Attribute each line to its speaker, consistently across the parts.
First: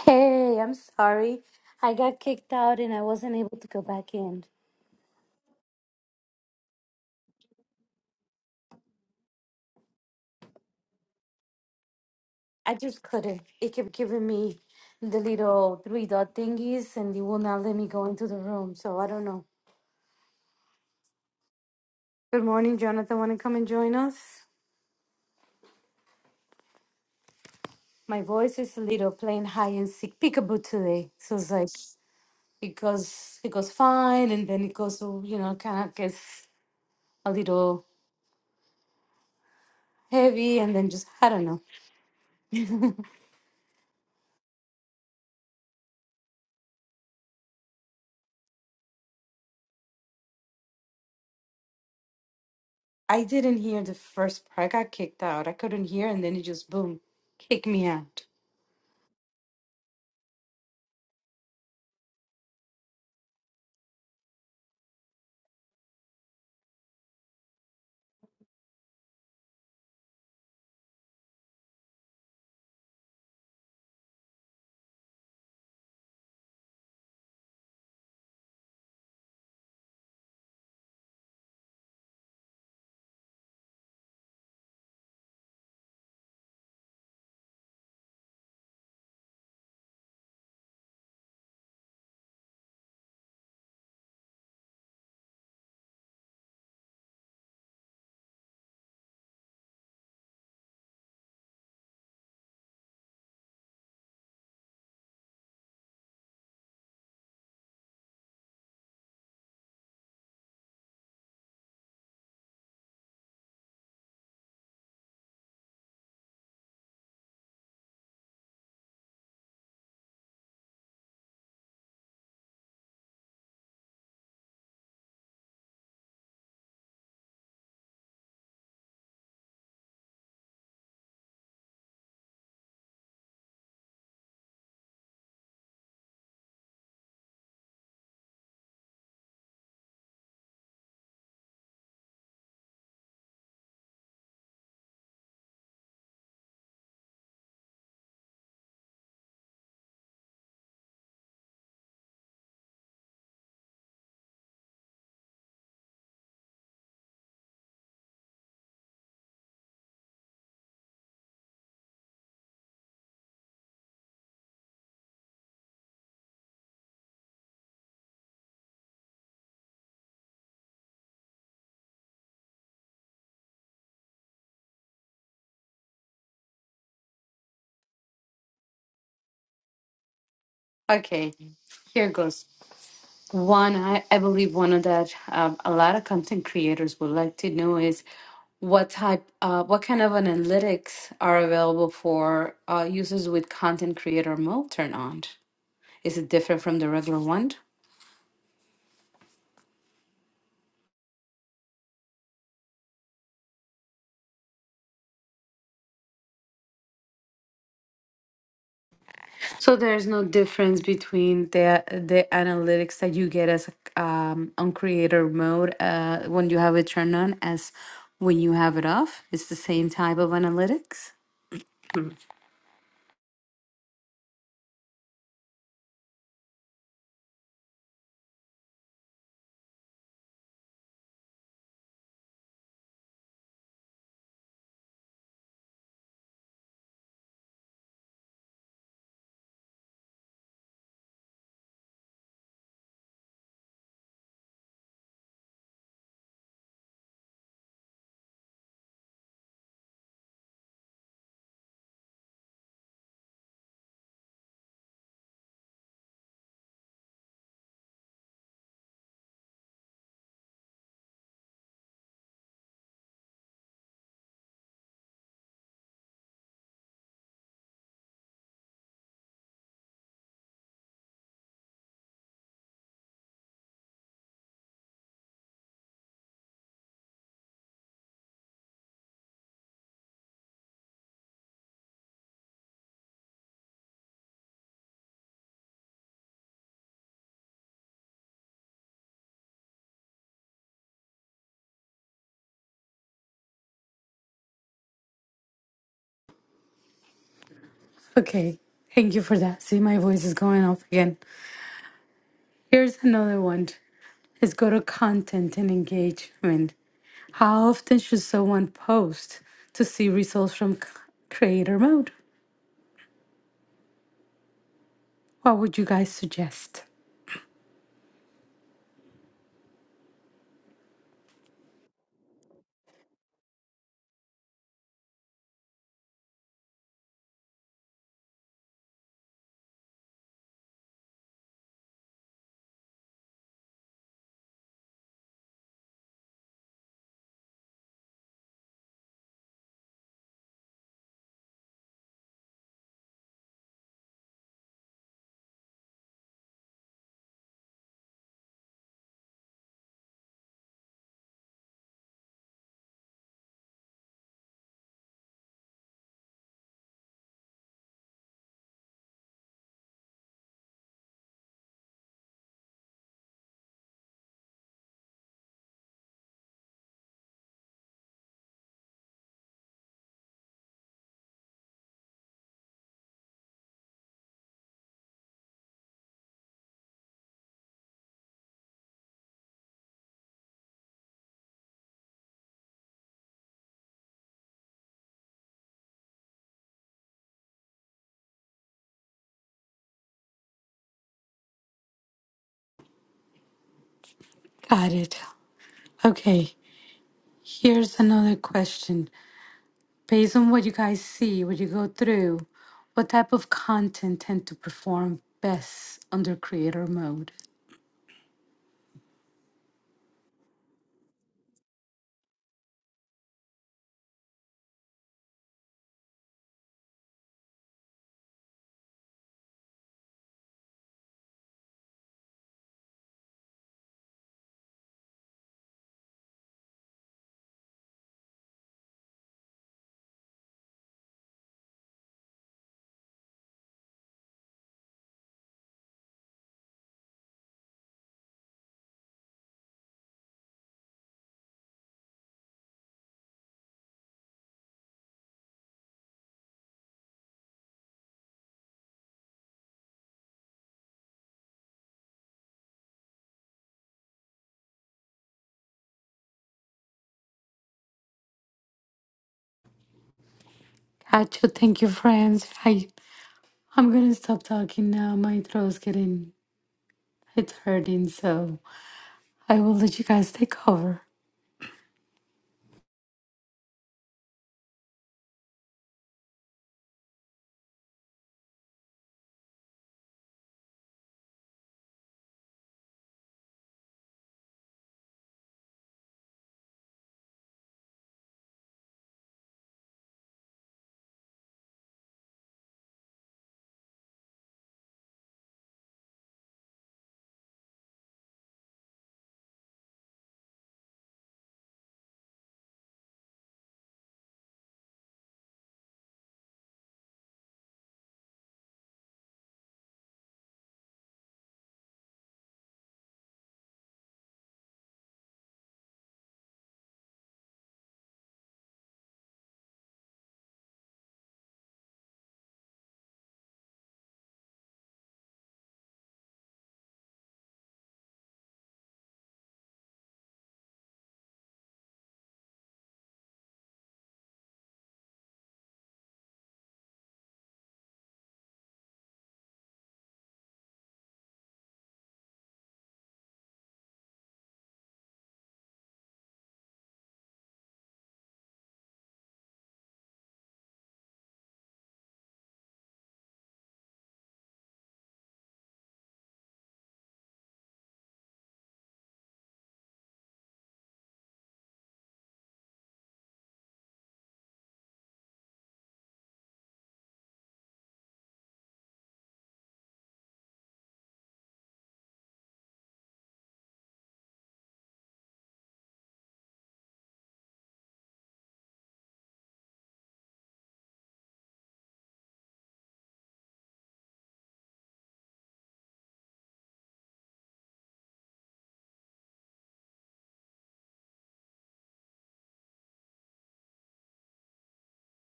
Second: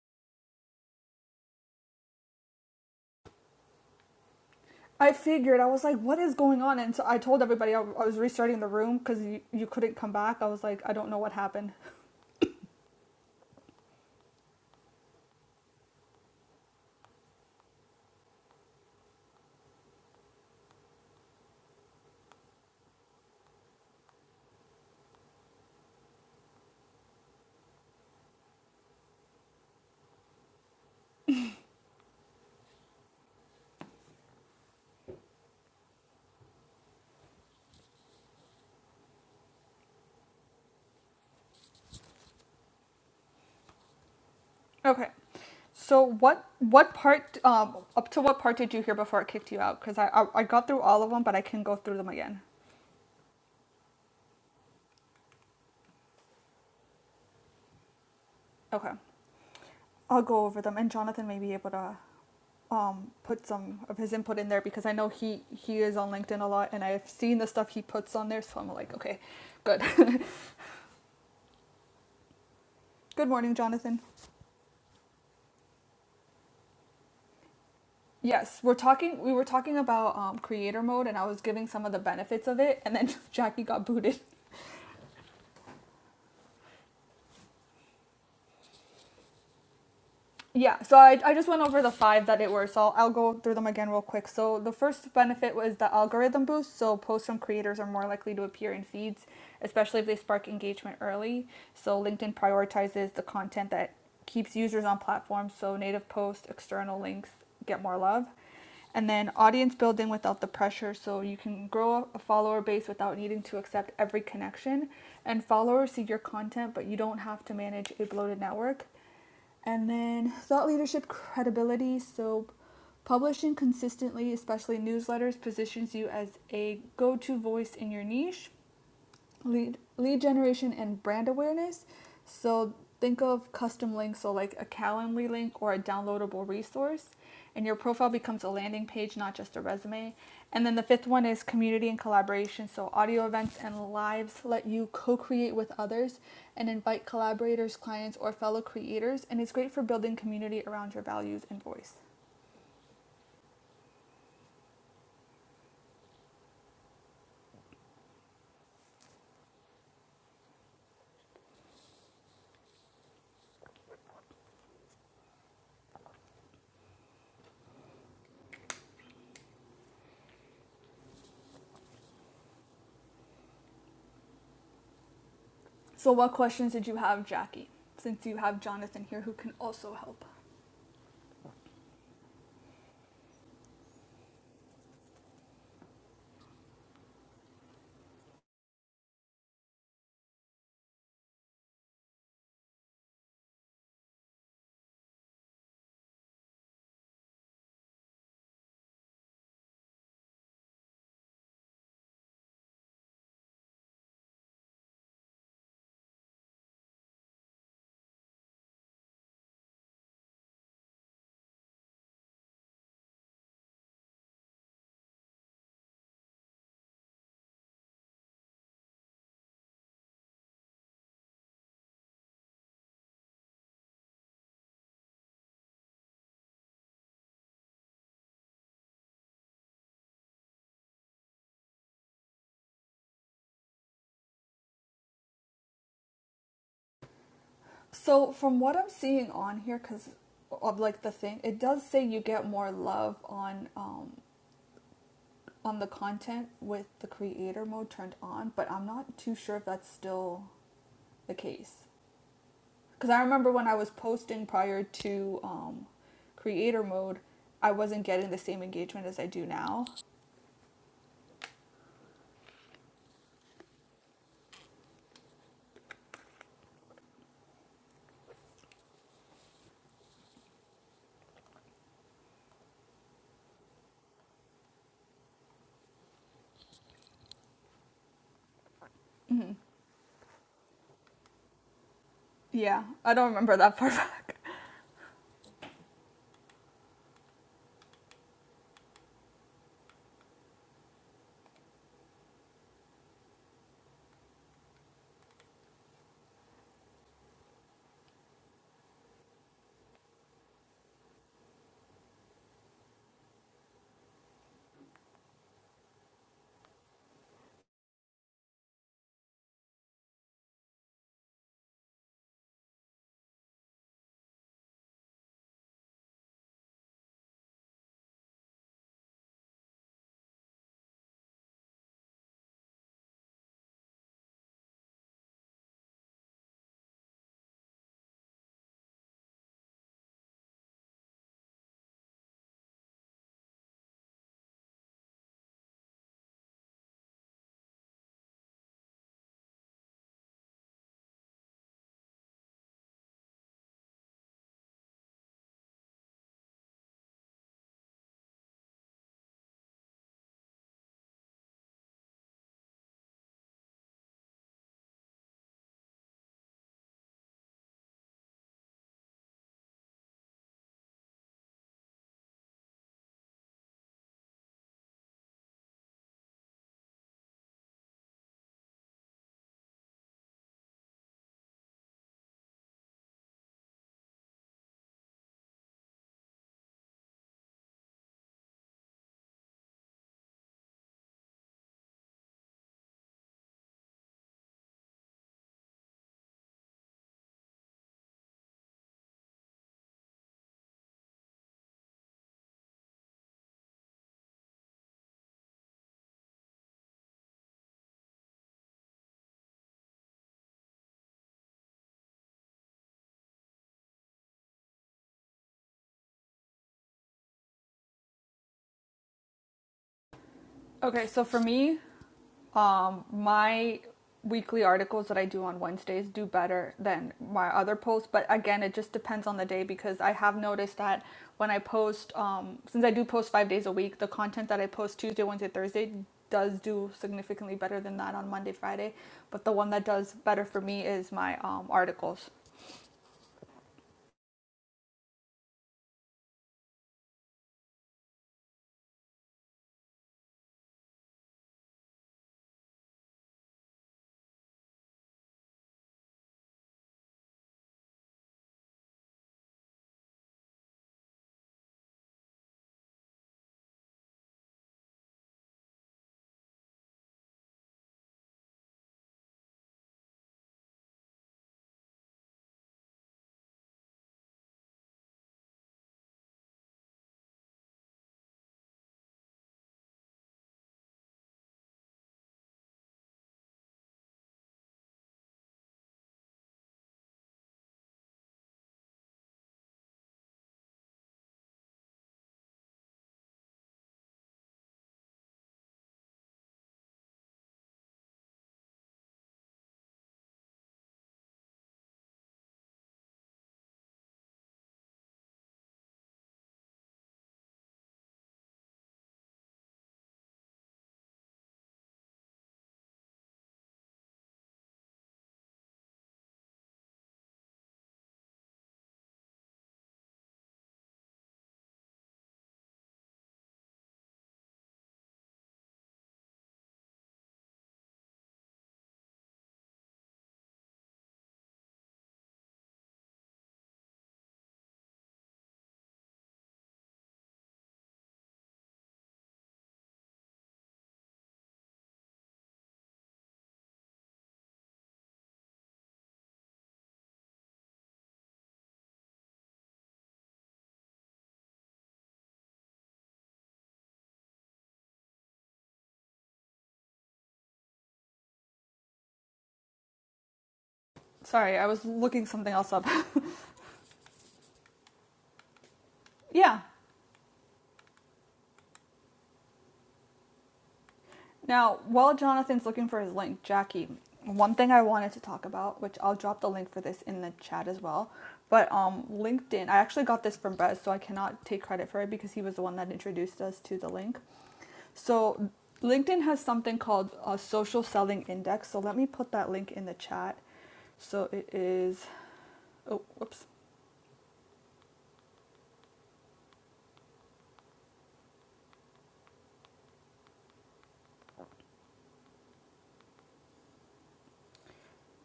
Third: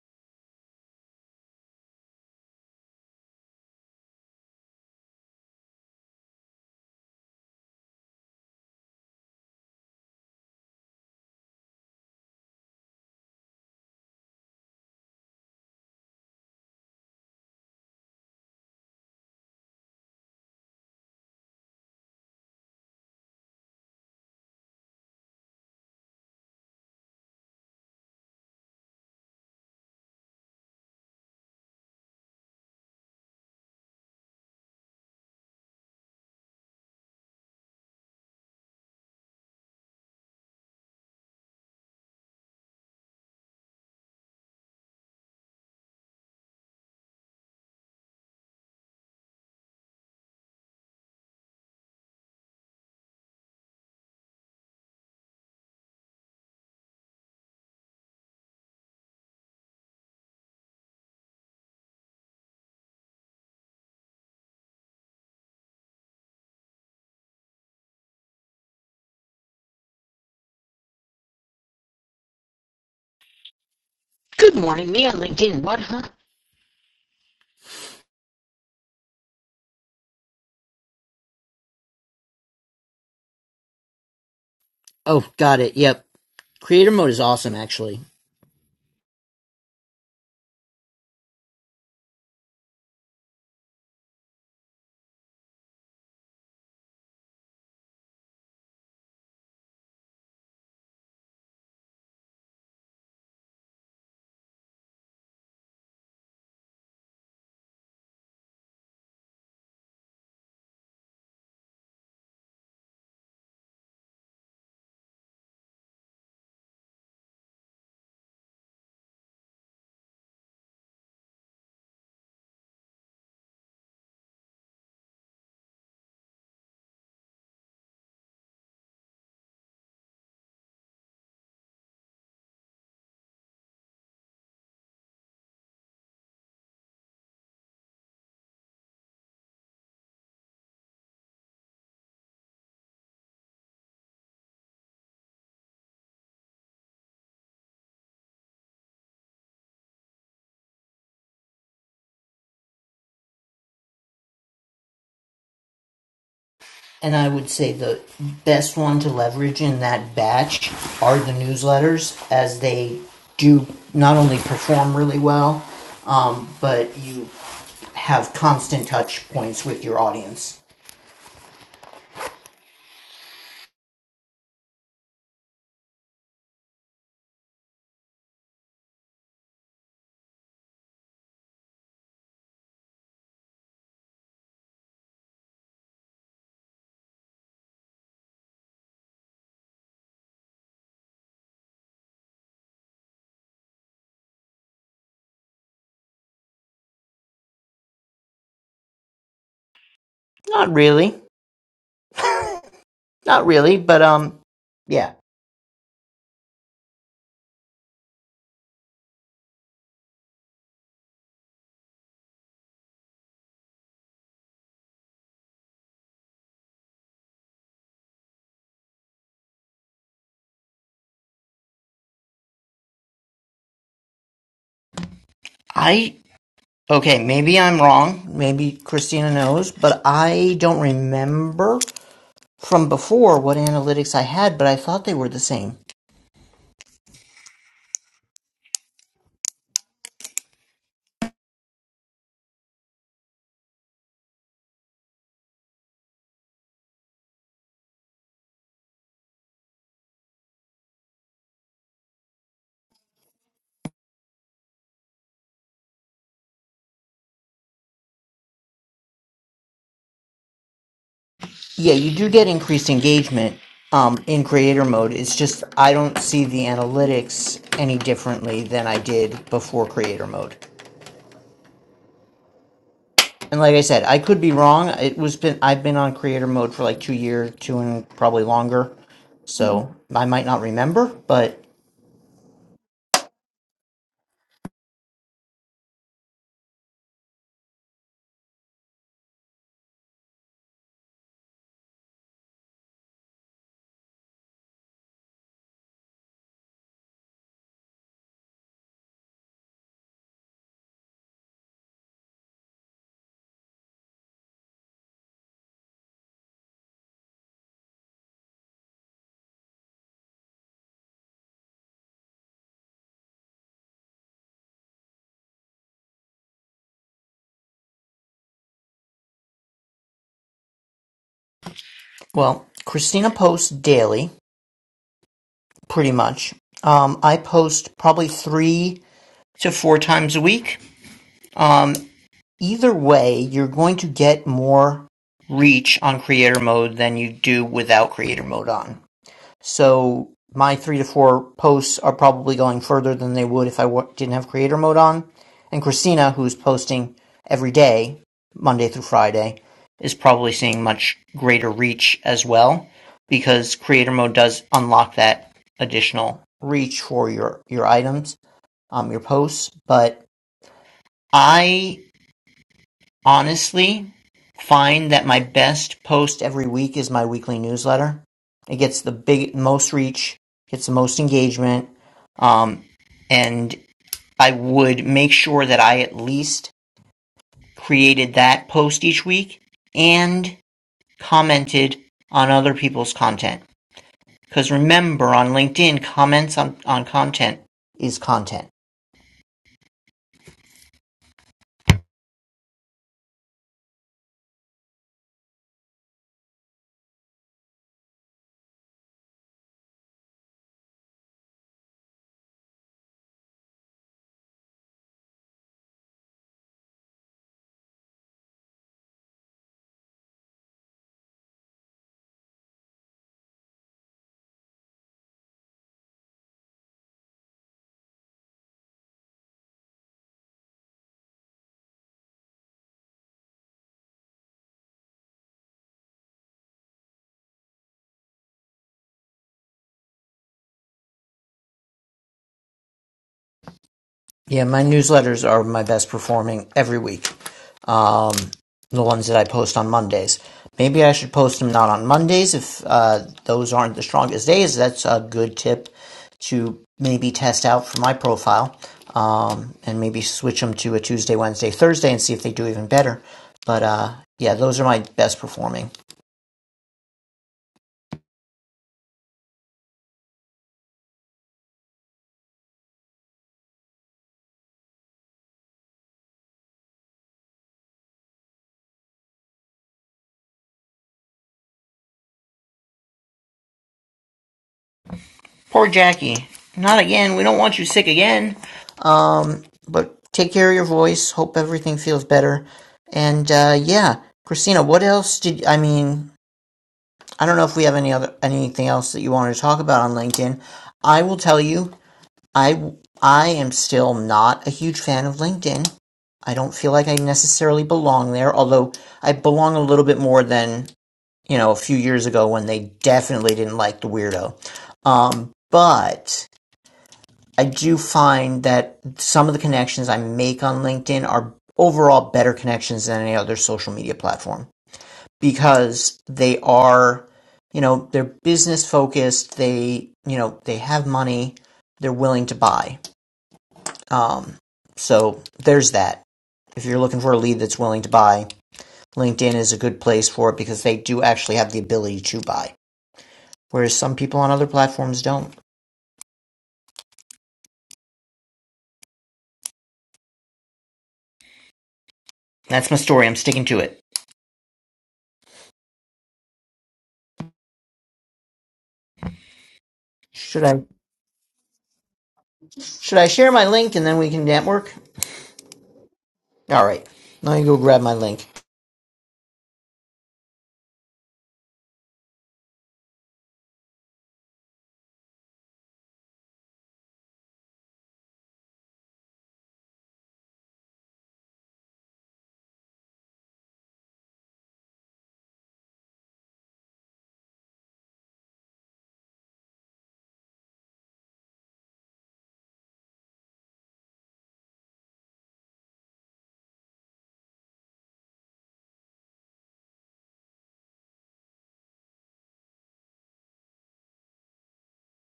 Speaker 1: Hey, I'm sorry. I got kicked out and I wasn't able to go back in.
Speaker 2: I figured I was like, what is going on? And so I told everybody I, I was restarting the room because you, you couldn't come back. I was like, I don't know what happened.
Speaker 1: I just couldn't. It kept giving me the little three dot thingies and it will not let me go into the room. So I don't know. Good morning, Jonathan. Want to come and join us? My voice is a little playing high and sick peekaboo today. So it's like it goes it goes fine and then it goes you know kind of gets a little heavy and then just I don't know.
Speaker 2: Okay, so what what part um up to what part did you hear before it kicked you out? Because I, I I got through all of them, but I can go through them again.
Speaker 1: I didn't hear the first part. I got kicked out. I couldn't hear, and then it just boom, kicked me out.
Speaker 2: Okay, I'll go over them, and Jonathan may be able to um put some of his input in there because I know he he is on LinkedIn a lot, and I've seen the stuff he puts on there. So I'm like, okay, good. good morning, Jonathan.
Speaker 3: Good morning, me on LinkedIn. What, huh?
Speaker 2: Yes, we're talking. We were talking about um, creator mode, and I was giving some of the benefits of it, and then Jackie got booted.
Speaker 3: Oh, got it. Yep. Creator mode is awesome, actually.
Speaker 2: Yeah, so I, I just went over the five that it were, so I'll, I'll go through them again real quick. So the first benefit was the algorithm boost, so posts from creators are more likely to appear in feeds, especially if they spark engagement early. So LinkedIn prioritizes the content that keeps users on platforms, so native posts, external links get more love. And then audience building without the pressure, so you can grow a follower base without needing to accept every connection. And followers see your content, but you don't have to manage a bloated network. And then thought leadership credibility. So, publishing consistently, especially newsletters, positions you as a go to voice in your niche lead lead generation and brand awareness. So think of custom links, so like a Calendly link or a downloadable resource, and your profile becomes a landing page, not just a resume. And then the fifth one is community and collaboration. So audio events and lives let you co-create with others and invite collaborators, clients, or fellow creators, and it's great for building community around your values and voice.
Speaker 3: And I would say the best one to leverage in that batch are the newsletters, as they do not only perform really well, um, but you have constant touch points with your audience.
Speaker 2: So what questions did you have, Jackie? Since you have Jonathan here who can also help.
Speaker 1: Okay, here goes. One, I, I believe one of that um, a lot of content creators would like to know is what type, uh, what kind of analytics are available for uh, users with content creator mode turned on? Is it different from the regular one?
Speaker 3: Not really. Not really, but um, yeah.
Speaker 1: So there's no difference between the the analytics that you get as a- um, on creator mode uh, when you have it turned on as when you have it off. It's the same type of analytics.
Speaker 3: I okay. Maybe I'm wrong. Maybe Christina knows, but I don't remember from before what analytics I had, but I thought they were the same.
Speaker 2: So from what I'm seeing on here, because of like the thing, it does say you get more love on um on the content with the creator mode turned on, but I'm not too sure if that's still the case. Because I remember when I was posting prior to um creator mode, I wasn't getting the same engagement as I do now.
Speaker 3: Yeah, you do get increased engagement um, in creator mode. It's just I don't see the analytics any differently than I did before creator mode. And like I said, I could be wrong. It was been I've been on creator mode for like two years, two and probably longer, Mm.
Speaker 2: Mm-hmm.
Speaker 3: so I might not remember. But
Speaker 2: Yeah, I don't remember that part.
Speaker 1: Okay, thank you for that. See, my voice is going off again. Here's another one. Let's go to content and engagement. How often should someone post to see results from c- creator mode? What would you guys suggest?
Speaker 3: well, Christina posts daily, pretty much. Um, I post probably three to four times a week. Um, Either way, you're going to get more reach on creator mode than you do without creator mode on. So my three to four posts are probably going further than they would if I w- didn't have creator mode on. And Christina, who's posting every day, Monday through Friday, is probably seeing much greater reach as well because creator mode does unlock that additional reach for your, your items, um, your posts. But I honestly find that my best post every week is my weekly newsletter. It gets the big most reach, gets the most engagement, um, and I would make sure that I at least created that post each week and commented on other people's content. Because remember, on LinkedIn, comments on, on content is content.
Speaker 1: Got it. Okay, here's another question. based on what you guys see, what you go through, what type of content tend to perform best under creator mode.
Speaker 2: okay, so for me, um, my weekly articles that I do on Wednesdays do better than my other posts. But again, it just depends on the day because I have noticed that when I post, um, since I do post five days a week, the content that I post Tuesday, Wednesday, Thursday does do significantly better than that on Monday, Friday. But the one that does better for me is my um, articles.
Speaker 3: Yeah, my newsletters are my best performing every week. Um, the ones that I post on Mondays. Maybe I should post them not on Mondays if uh, those aren't the strongest days. That's a good tip to maybe test out for my profile um, and maybe switch them to a Tuesday, Wednesday, Thursday and see if they do even better. But uh, yeah, those are my best performing.
Speaker 1: Gotcha. Thank you, friends. I I'm gonna stop talking now. My throat's getting it's hurting, so I will let you guys take over.
Speaker 3: Poor Jackie. Not again. We don't want you sick again. Um, but take care of your voice. Hope everything feels better. And uh, yeah, Christina, what else did I mean? I don't know if we have any other anything else that you wanted to talk about on LinkedIn. I will tell you, I I am still not a huge fan of LinkedIn. I don't feel like I necessarily belong there, although I belong a little bit more than you know a few years ago when they definitely didn't like the weirdo. Um, but I do find that some of the connections I make on LinkedIn are overall better connections than any other social media platform because they are, you know, they're business focused. They, you know, they have money. They're willing to buy. Um, so there's that. If you're looking for a lead that's willing to buy, LinkedIn is a good place for it because they do actually have the ability to buy, whereas some people on other platforms don't. That's my story. I'm sticking to it. Should I
Speaker 2: Sorry, I was looking something else up.
Speaker 3: Should I share my link and then we can network?
Speaker 2: yeah,
Speaker 3: All right. Let me go grab my link.
Speaker 2: Now, while Jonathan's looking for his link, Jackie, one thing I wanted to talk about, which I'll drop the link for this in the chat as well, but um, LinkedIn, I actually got this from Bez, so I cannot take credit for it because he was the one that introduced us to the link. So, LinkedIn has something called a social selling index. So, let me put that link in the chat. So, it is, oh, whoops.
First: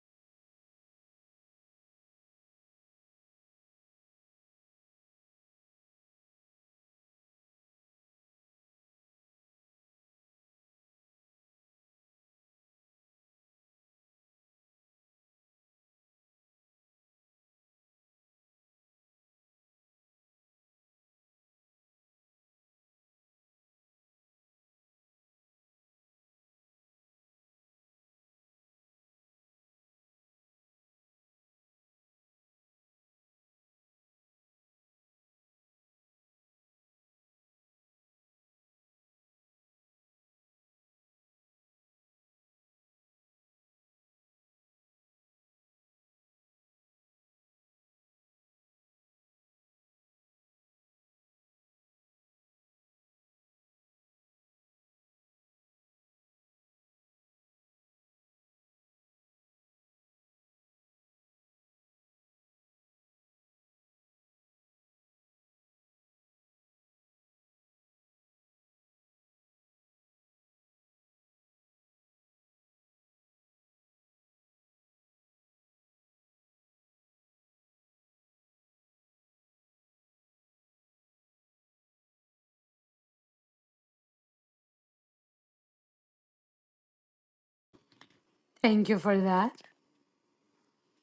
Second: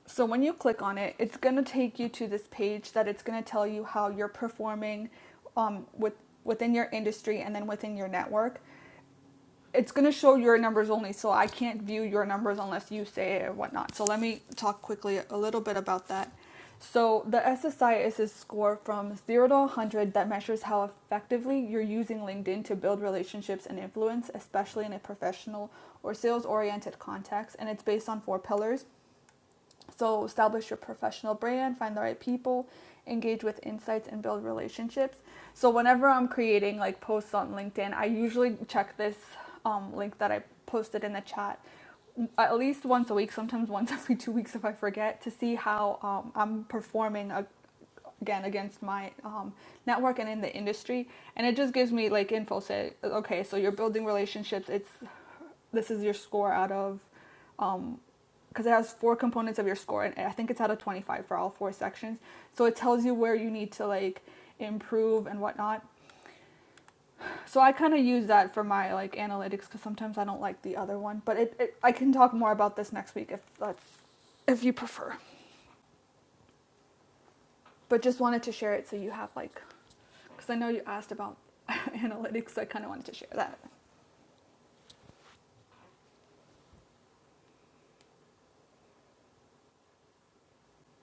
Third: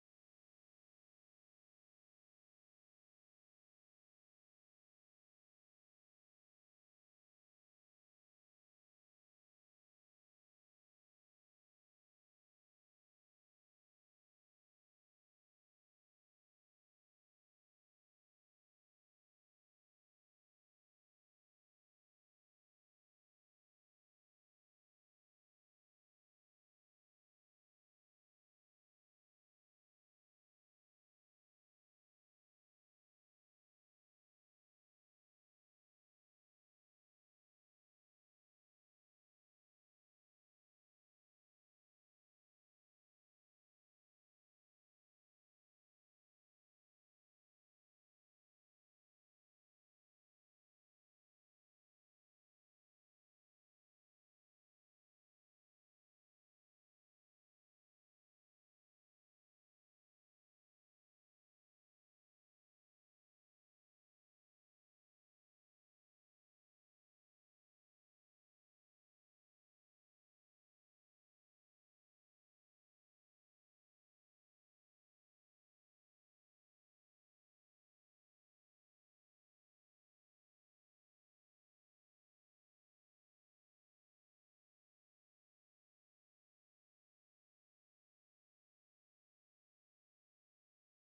Speaker 2: So when you click on it, it's going to take you to this page that it's going to tell you how you're performing um, with within your industry and then within your network. It's going to show your numbers only, so I can't view your numbers unless you say it or whatnot. So let me talk quickly a little bit about that. So the SSI is a score from 0 to 100 that measures how effectively you're using LinkedIn to build relationships and influence, especially in a professional or sales-oriented context, and it's based on four pillars so, establish your professional brand, find the right people, engage with insights, and build relationships. So, whenever I'm creating like posts on LinkedIn, I usually check this um, link that I posted in the chat at least once a week, sometimes once every two weeks if I forget, to see how um, I'm performing a- again against my um, network and in the industry. And it just gives me like info say, okay, so you're building relationships. It's this is your score out of um because it has four components of your score and i think it's out of 25 for all four sections so it tells you where you need to like improve and whatnot so i kind of use that for my like analytics because sometimes i don't like the other one but it, it i can talk more about this next week if that's if you prefer but just wanted to share it so you have like because i know you asked about analytics so i kind of wanted to share that
Speaker 1: Thank you for that.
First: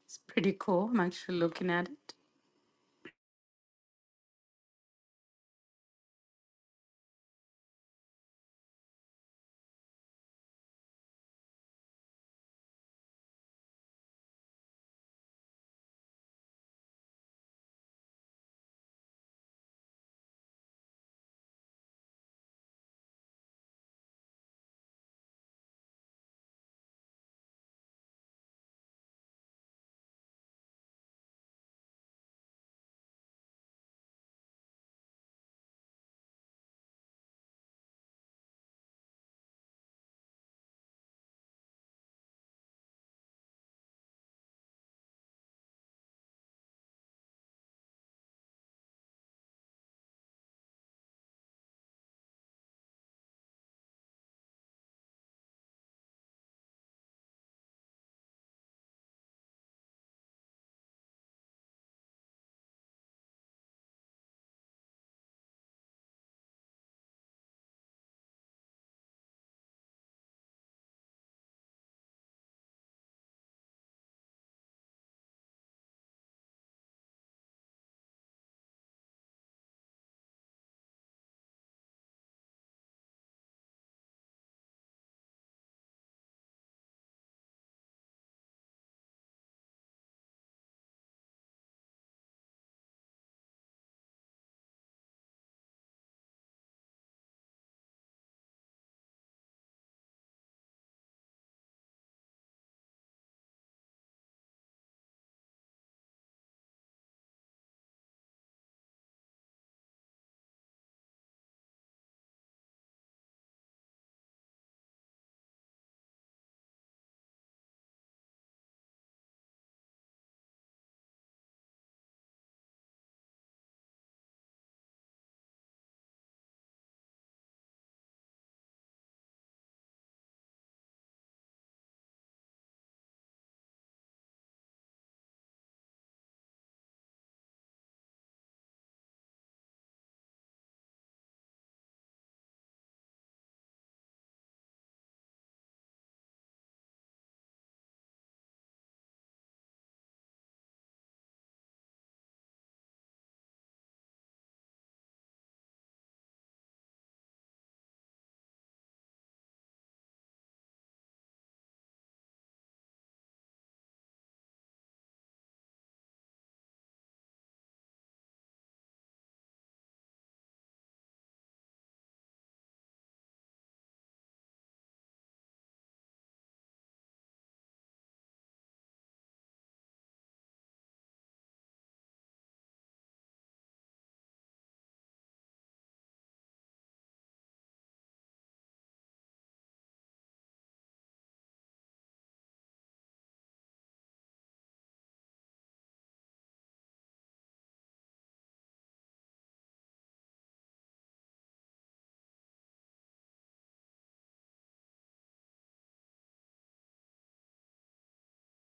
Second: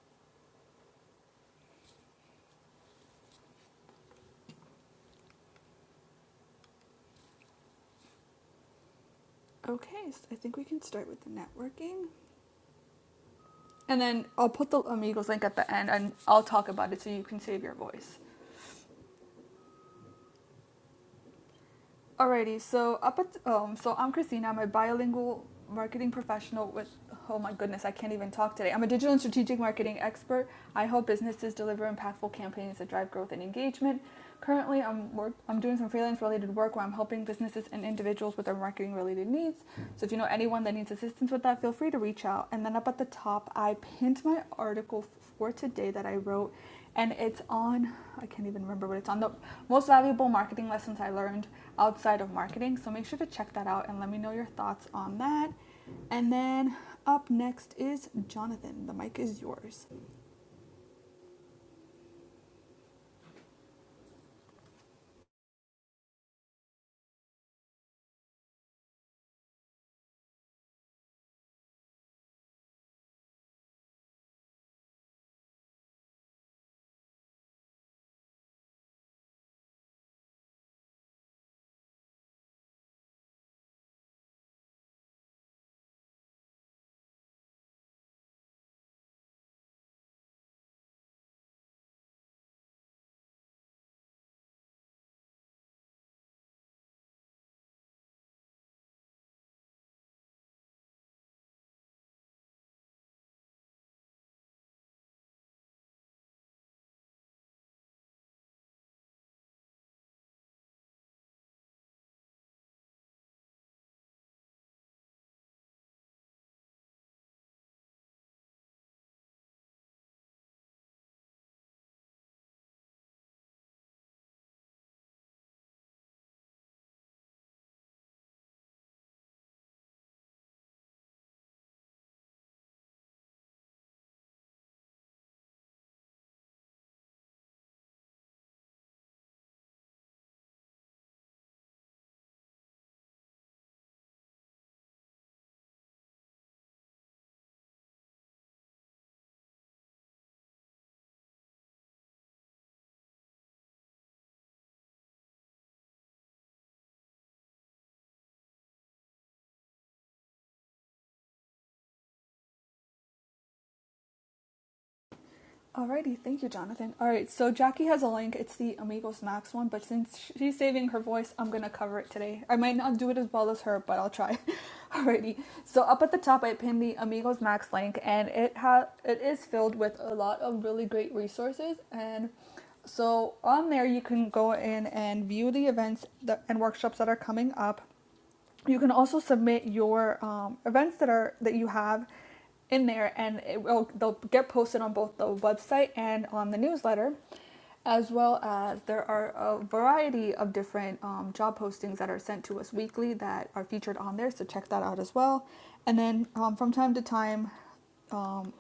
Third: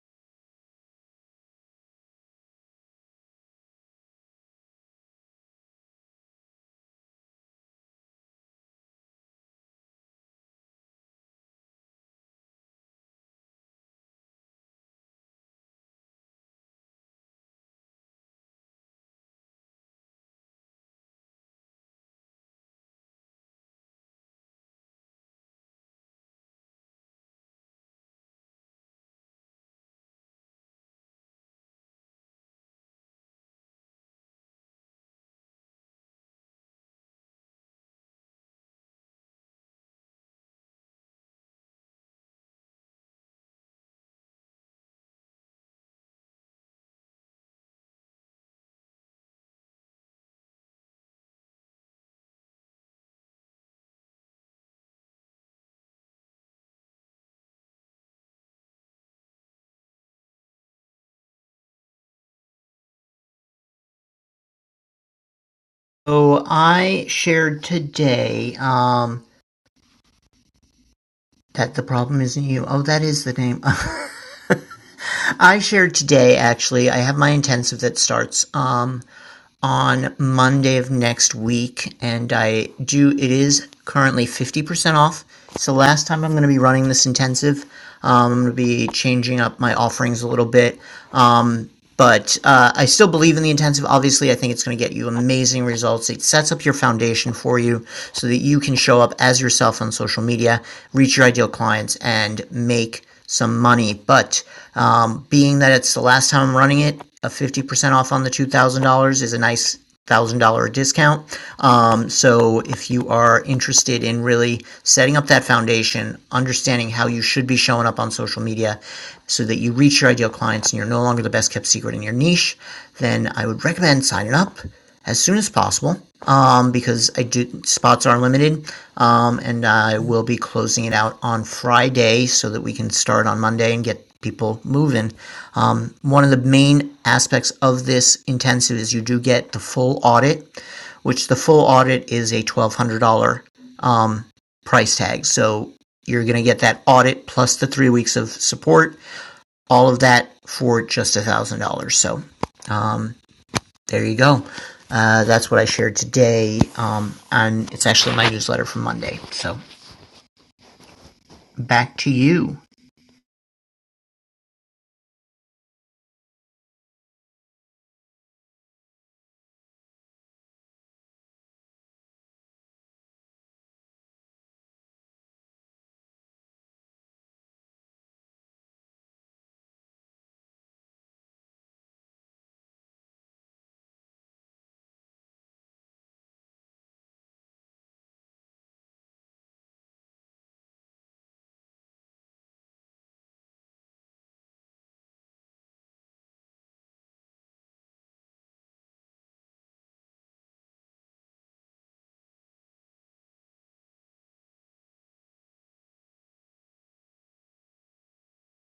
Speaker 1: It's pretty cool. I'm actually looking at it.
Speaker 2: okay so i think we can start with the networking And then I'll put the Amigos link at the end and I'll talk about it so you can save your voice. Alrighty, so up at um, so I'm Christina. I'm a bilingual marketing professional with oh my goodness, I can't even talk today. I'm a digital and strategic marketing expert. I help businesses deliver impactful campaigns that drive growth and engagement. Currently, I'm work I'm doing some freelance related work where I'm helping businesses and individuals with their marketing related needs. So if you know anyone that needs assistance with that, feel free to reach out. And then up at the top, I pinned my article for today that I wrote, and it's on, I can't even remember what it's on, the most valuable marketing lessons I learned outside of marketing. So make sure to check that out and let me know your thoughts on that. And then up next is Jonathan. The mic is yours.
Speaker 3: So I shared today um, that the problem isn't you. Oh, that is the name. I shared today, actually. I have my intensive that starts. Um, on Monday of next week, and I do. It is currently fifty percent off. So last time I'm going to be running this intensive. Um, I'm going to be changing up my offerings a little bit, um, but uh, I still believe in the intensive. Obviously, I think it's going to get you amazing results. It sets up your foundation for you so that you can show up as yourself on social media, reach your ideal clients, and make some money. But um, being that it's the last time I'm running it, a 50% off on the $2,000 is a nice $1,000 discount. Um, so if you are interested in really setting up that foundation, understanding how you should be showing up on social media so that you reach your ideal clients and you're no longer the best kept secret in your niche, then I would recommend signing up as soon as possible um, because I do spots are limited, um, and I will be closing it out on Friday so that we can start on Monday and get people moving. Um, one of the main aspects of this intensive is you do get the full audit, which the full audit is a twelve hundred dollar um, price tag. So you're going to get that audit plus the three weeks of support, all of that for just a thousand dollars. So. Um, there you go. Uh, that's what I shared today. Um, and it's actually my newsletter from Monday. So back to you.
Speaker 2: Alrighty, thank you, Jonathan. Alright, so Jackie has a link. It's the Amigos Max one, but since she's saving her voice, I'm gonna cover it today. I might not do it as well as her, but I'll try. Alrighty, so up at the top, I pinned the Amigos Max link, and it ha- it is filled with a lot of really great resources. And so on there, you can go in and view the events that- and workshops that are coming up you can also submit your um, events that are that you have in there and it will they'll get posted on both the website and on the newsletter as well as there are a variety of different um, job postings that are sent to us weekly that are featured on there so check that out as well and then um, from time to time um,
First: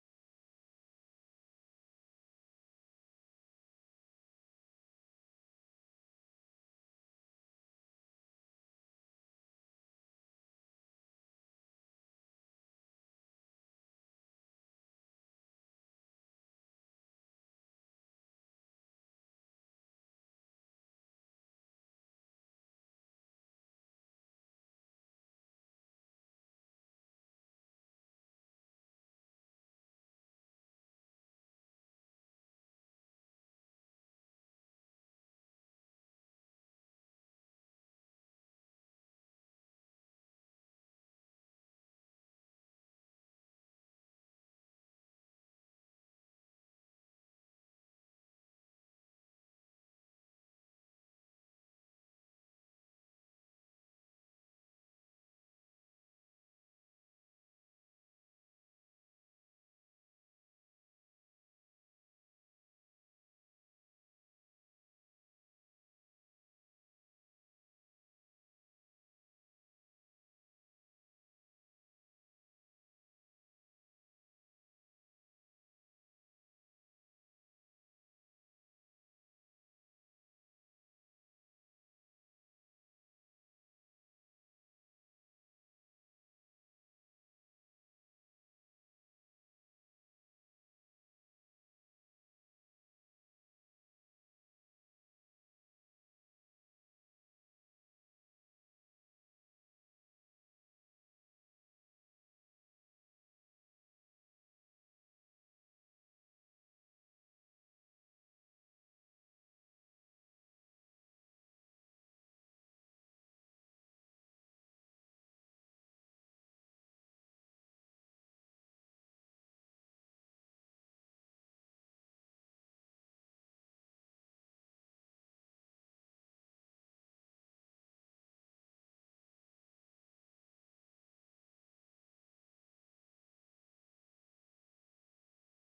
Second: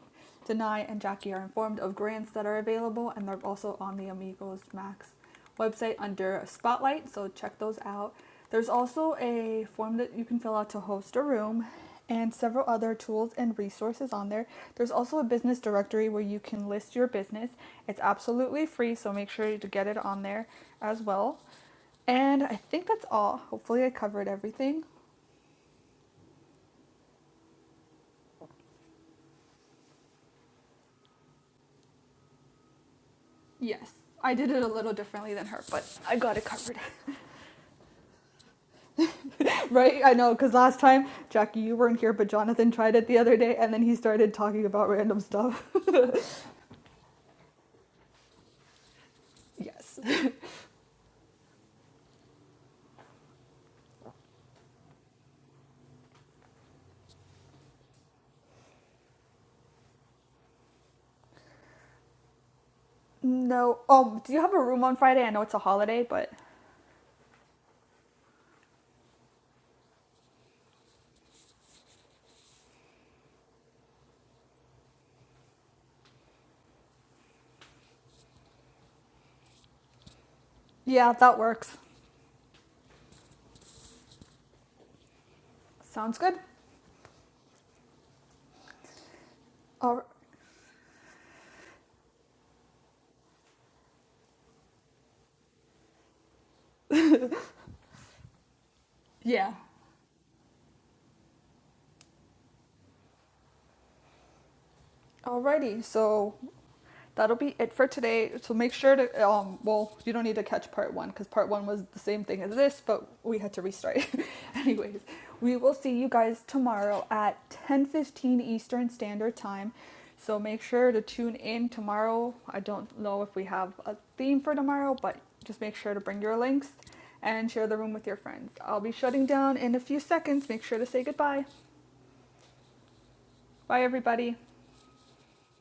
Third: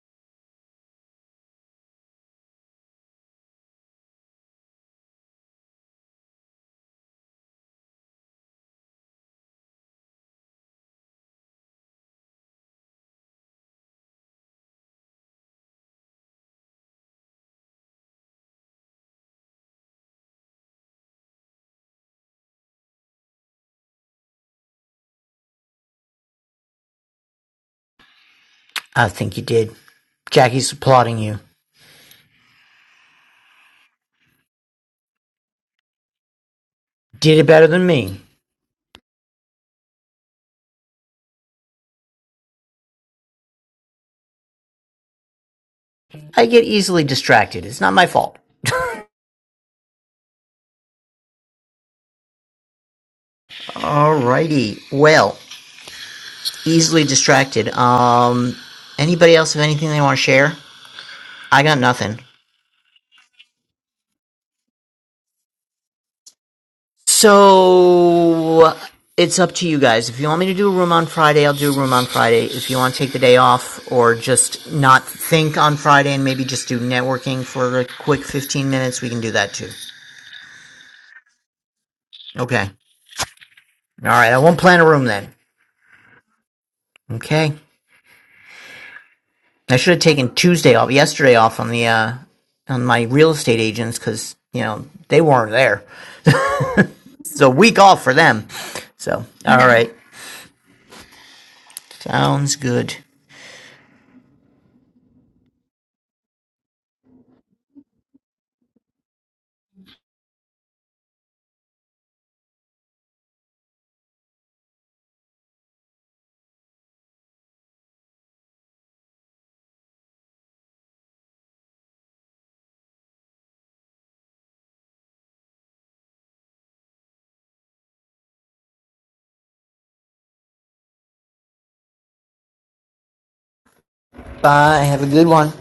Speaker 2: Denai and Jackie are informed of grants that are available, and they're also on the Amigos Max website under Spotlight, so check those out. There's also a form that you can fill out to host a room and several other tools and resources on there. There's also a business directory where you can list your business. It's absolutely free, so make sure to get it on there as well. And I think that's all. Hopefully, I covered everything.
Speaker 3: I think you did. Jackie's applauding you.
Speaker 2: Yes, I did it a little differently than her, but I got it covered.
Speaker 3: Did it better than me.
Speaker 2: Right, I know, because last time, Jackie, you weren't here, but Jonathan tried it the other day, and then he started talking about random stuff.
Speaker 3: I get easily distracted. It's not my fault.
Speaker 2: Yes.
Speaker 3: Alrighty. Well, easily distracted. Um, anybody else have anything they want to share? I got nothing.
Speaker 2: no. Oh, do you have a room on Friday? I know it's a holiday, but
Speaker 3: So it's up to you guys. If you want me to do a room on Friday, I'll do a room on Friday. If you want to take the day off or just not think on Friday and maybe just do networking for a quick 15 minutes, we can do that too.
Speaker 2: yeah, that works.
Speaker 3: Okay. All right. I won't plan a room then.
Speaker 2: Sounds good.
Speaker 3: Okay. I should
Speaker 2: All,
Speaker 3: have
Speaker 2: right.
Speaker 3: taken Tuesday off, yesterday off on the, uh, on my real estate agents because, you know, they weren't there. It's a week off for them. So,
Speaker 2: Yeah.
Speaker 3: all right. Sounds good.
Speaker 2: alrighty. So that'll be it for today. So make sure to um well, you don't need to catch part 1 cuz part 1 was the same thing as this, but we had to restart. Anyways, we will see you guys tomorrow at 10:15 Eastern Standard Time. So make sure to tune in tomorrow. I don't know if we have a theme for tomorrow, but just make sure to bring your links and share the room with your friends. I'll be shutting down in a few seconds. Make sure to say goodbye. Bye everybody.
Speaker 3: Bye. Have a good one.